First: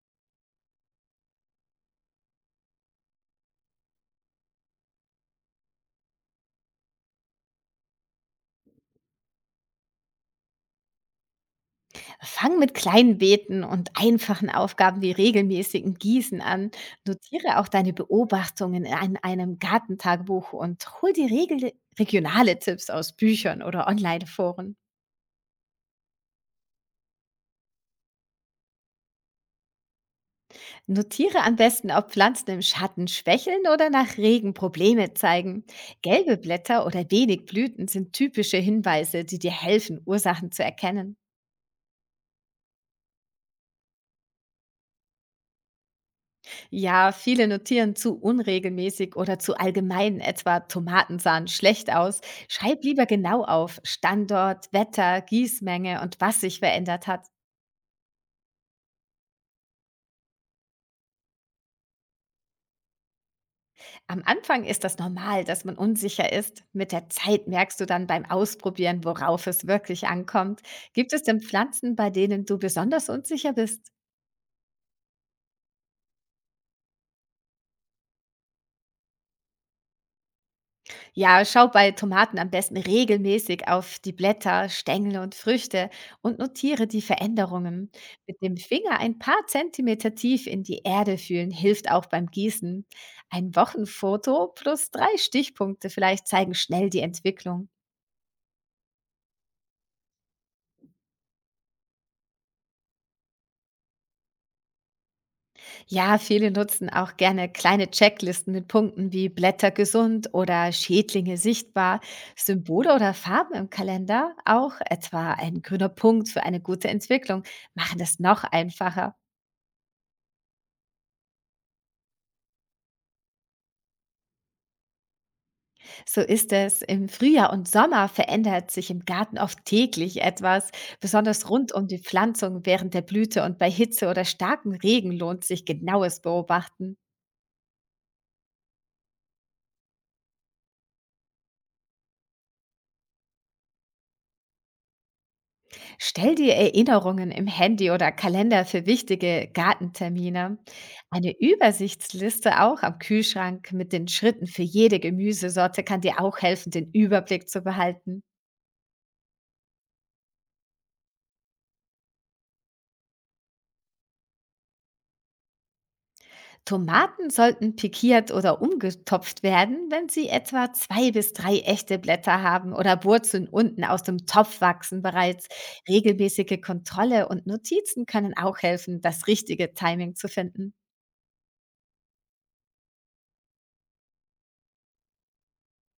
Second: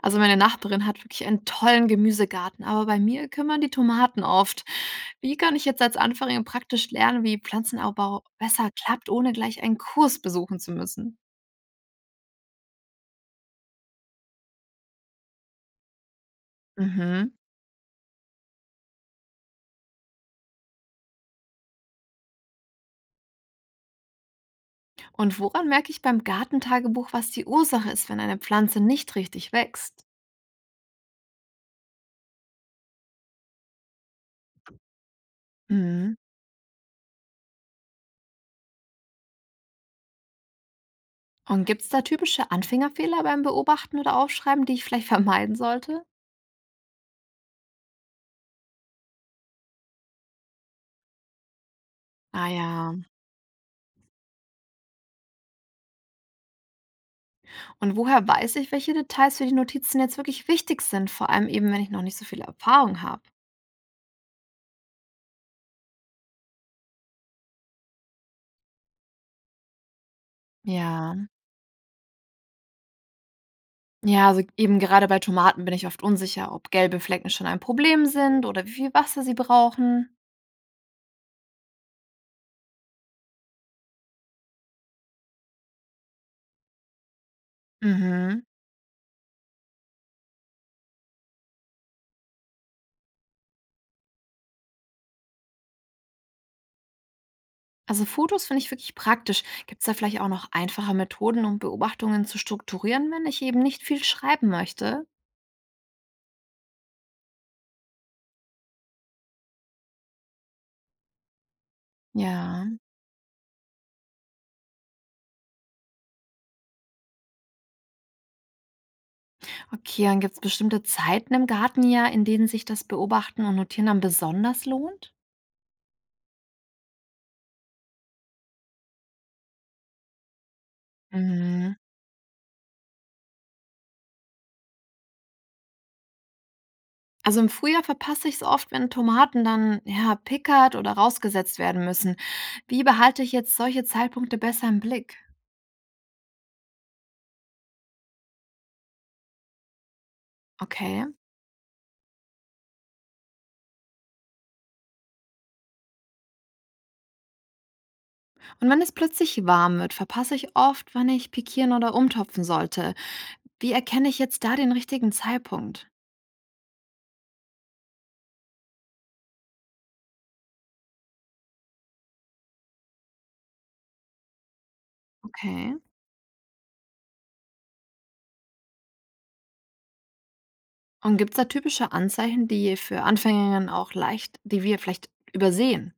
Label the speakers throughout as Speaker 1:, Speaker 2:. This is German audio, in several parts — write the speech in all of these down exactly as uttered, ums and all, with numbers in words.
Speaker 1: Also meine Nachbarin hat wirklich einen tollen Gemüsegarten, aber bei mir kümmern die Tomaten oft. Wie kann ich jetzt als Anfängerin praktisch lernen, wie Pflanzenanbau besser klappt, ohne gleich einen Kurs besuchen zu müssen?
Speaker 2: Fang mit kleinen Beten und einfachen Aufgaben wie regelmäßigen Gießen an.
Speaker 1: Mhm.
Speaker 2: Notiere auch deine Beobachtungen in einem Gartentagebuch und hol dir regel regionale Tipps aus Büchern oder Online-Foren.
Speaker 1: Und woran merke ich beim Gartentagebuch, was die Ursache ist, wenn eine Pflanze nicht richtig wächst?
Speaker 2: Notiere am besten, ob Pflanzen im Schatten schwächeln oder nach Regen Probleme zeigen.
Speaker 1: Mhm.
Speaker 2: Gelbe Blätter oder wenig Blüten sind typische Hinweise, die dir helfen, Ursachen zu erkennen.
Speaker 1: Und gibt es da typische Anfängerfehler beim Beobachten oder Aufschreiben, die ich vielleicht vermeiden sollte?
Speaker 2: Ja, viele notieren zu unregelmäßig oder zu allgemein, etwa Tomaten sahen schlecht aus.
Speaker 1: Ah
Speaker 2: Schreib
Speaker 1: ja.
Speaker 2: lieber genau auf Standort, Wetter, Gießmenge und was sich verändert hat.
Speaker 1: Und woher weiß ich, welche Details für die Notizen jetzt wirklich wichtig sind, vor allem eben, wenn ich noch nicht so viel Erfahrung habe?
Speaker 2: Am Anfang ist das normal, dass man unsicher ist. Mit der Zeit merkst du dann beim Ausprobieren, worauf es wirklich ankommt. Gibt
Speaker 1: Ja.
Speaker 2: es denn Pflanzen, bei denen du besonders unsicher bist?
Speaker 1: Ja, also eben gerade bei Tomaten bin ich oft unsicher, ob gelbe Flecken schon ein Problem sind oder wie viel Wasser sie brauchen.
Speaker 2: Ja, schau bei Tomaten am besten regelmäßig auf die Blätter, Stängel und Früchte und notiere die Veränderungen.
Speaker 1: Mhm.
Speaker 2: Mit dem Finger ein paar Zentimeter tief in die Erde fühlen hilft auch beim Gießen. Ein Wochenfoto plus drei Stichpunkte vielleicht zeigen schnell die Entwicklung.
Speaker 1: Also Fotos finde ich wirklich praktisch. Gibt es da vielleicht auch noch einfache Methoden, um Beobachtungen zu strukturieren, wenn ich eben nicht viel schreiben möchte?
Speaker 2: Ja, viele nutzen auch gerne kleine Checklisten mit Punkten wie Blätter gesund oder Schädlinge sichtbar,
Speaker 1: Ja.
Speaker 2: Symbole oder Farben im Kalender, auch etwa ein grüner Punkt für eine gute Entwicklung, machen das noch einfacher.
Speaker 1: Okay, dann gibt es bestimmte Zeiten im Gartenjahr, in denen sich das Beobachten und Notieren dann besonders lohnt?
Speaker 2: So ist es. Im Frühjahr und Sommer verändert sich im Garten oft täglich etwas, besonders rund
Speaker 1: Mhm.
Speaker 2: um die Pflanzung während der Blüte und bei Hitze oder starkem Regen lohnt sich genaues Beobachten.
Speaker 1: Also im Frühjahr verpasse ich es oft, wenn Tomaten dann ja, pickert oder rausgesetzt werden müssen. Wie behalte ich jetzt solche Zeitpunkte besser im Blick?
Speaker 2: Stell dir Erinnerungen im Handy oder Kalender für wichtige Gartentermine.
Speaker 1: Okay.
Speaker 2: Eine Übersichtsliste auch am Kühlschrank mit den Schritten für jede Gemüsesorte kann dir auch helfen, den Überblick zu behalten.
Speaker 1: Und wenn es plötzlich warm wird, verpasse ich oft, wann ich pikieren oder umtopfen sollte. Wie erkenne ich jetzt da den richtigen Zeitpunkt?
Speaker 2: Tomaten sollten pikiert oder umgetopft werden, wenn sie etwa zwei bis drei echte Blätter haben oder Wurzeln unten aus dem Topf wachsen bereits.
Speaker 1: Okay.
Speaker 2: Regelmäßige Kontrolle und Notizen können auch helfen, das richtige Timing zu finden.
Speaker 1: Und gibt es da typische Anzeichen, die für Anfängerinnen auch leicht, die wir vielleicht übersehen?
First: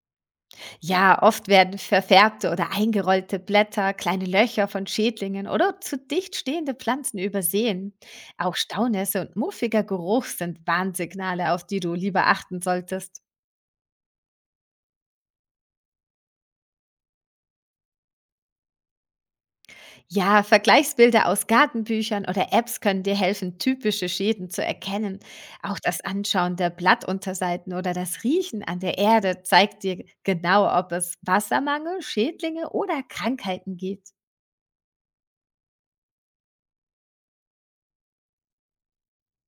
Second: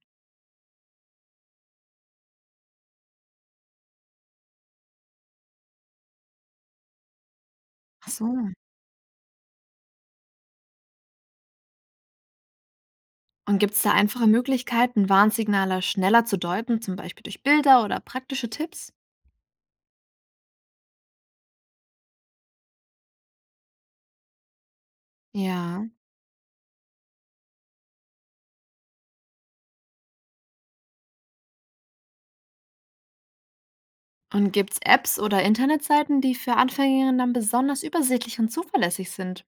Speaker 2: Ja, oft werden verfärbte oder eingerollte Blätter, kleine Löcher von Schädlingen oder zu dicht stehende Pflanzen übersehen.
Speaker 1: Ach so.
Speaker 2: Auch Staunässe und muffiger Geruch sind Warnsignale, auf die du lieber achten solltest.
Speaker 1: Und gibt es da einfache Möglichkeiten, Warnsignale schneller zu deuten, zum Beispiel durch Bilder oder praktische Tipps?
Speaker 2: Ja, Vergleichsbilder aus Gartenbüchern oder Apps können dir helfen, typische Schäden zu erkennen. Auch
Speaker 1: Ja.
Speaker 2: das Anschauen der Blattunterseiten oder das Riechen an der Erde zeigt dir genau, ob es Wassermangel, Schädlinge oder Krankheiten gibt.
Speaker 1: Und gibt's Apps oder Internetseiten, die für Anfängerinnen dann besonders übersichtlich und zuverlässig sind?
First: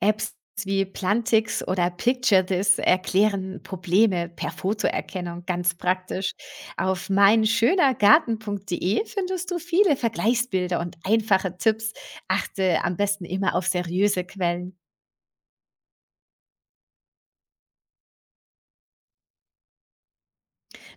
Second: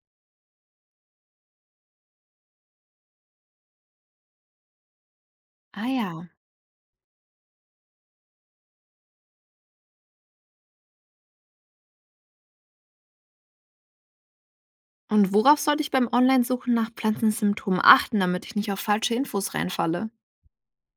Speaker 2: Apps wie Plantix oder PictureThis erklären Probleme per Fotoerkennung ganz
Speaker 1: Ah ja.
Speaker 2: praktisch. Auf meinschönergarten Punkt de findest du viele Vergleichsbilder und einfache Tipps. Achte am besten immer auf seriöse Quellen.
Speaker 1: Und worauf sollte ich beim Online-Suchen nach Pflanzensymptomen achten, damit ich nicht auf falsche Infos reinfalle?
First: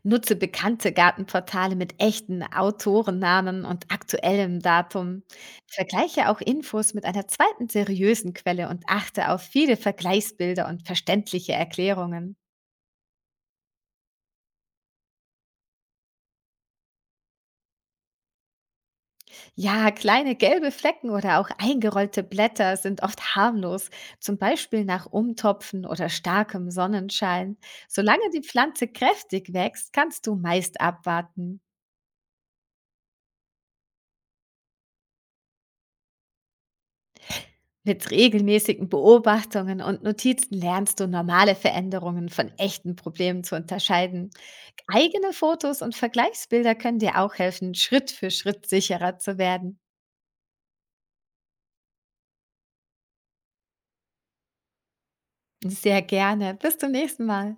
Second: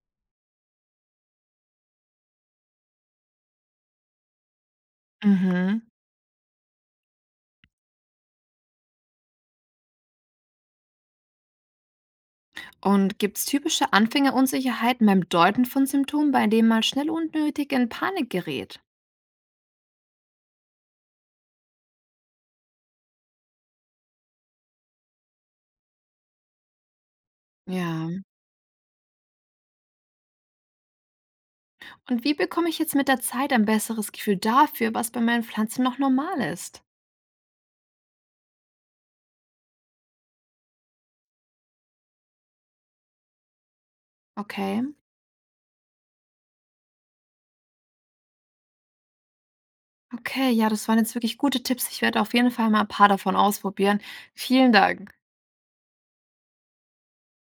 Speaker 2: Nutze bekannte Gartenportale mit echten Autorennamen und aktuellem Datum.
Speaker 1: Mhm.
Speaker 2: Vergleiche auch Infos mit einer zweiten seriösen Quelle und achte auf viele Vergleichsbilder und verständliche Erklärungen.
Speaker 1: Und gibt's typische Anfängerunsicherheiten beim Deuten von Symptomen, bei denen man schnell unnötig in Panik gerät?
Speaker 2: Ja, kleine gelbe Flecken oder auch eingerollte Blätter sind oft harmlos, zum Beispiel nach Umtopfen oder starkem Sonnenschein.
Speaker 1: Ja.
Speaker 2: Solange die Pflanze kräftig wächst, kannst du meist abwarten.
Speaker 1: Und wie bekomme ich jetzt mit der Zeit ein besseres Gefühl dafür, was bei meinen Pflanzen noch normal ist?
Speaker 2: Mit regelmäßigen Beobachtungen und Notizen lernst du normale Veränderungen von echten Problemen zu unterscheiden.
Speaker 1: Okay.
Speaker 2: Eigene Fotos und Vergleichsbilder können dir auch helfen, Schritt für Schritt sicherer zu werden.
Speaker 1: Okay, ja, das waren jetzt wirklich gute Tipps. Ich werde auf jeden Fall mal ein paar davon ausprobieren. Vielen Dank.
Speaker 2: Sehr gerne. Bis zum nächsten Mal.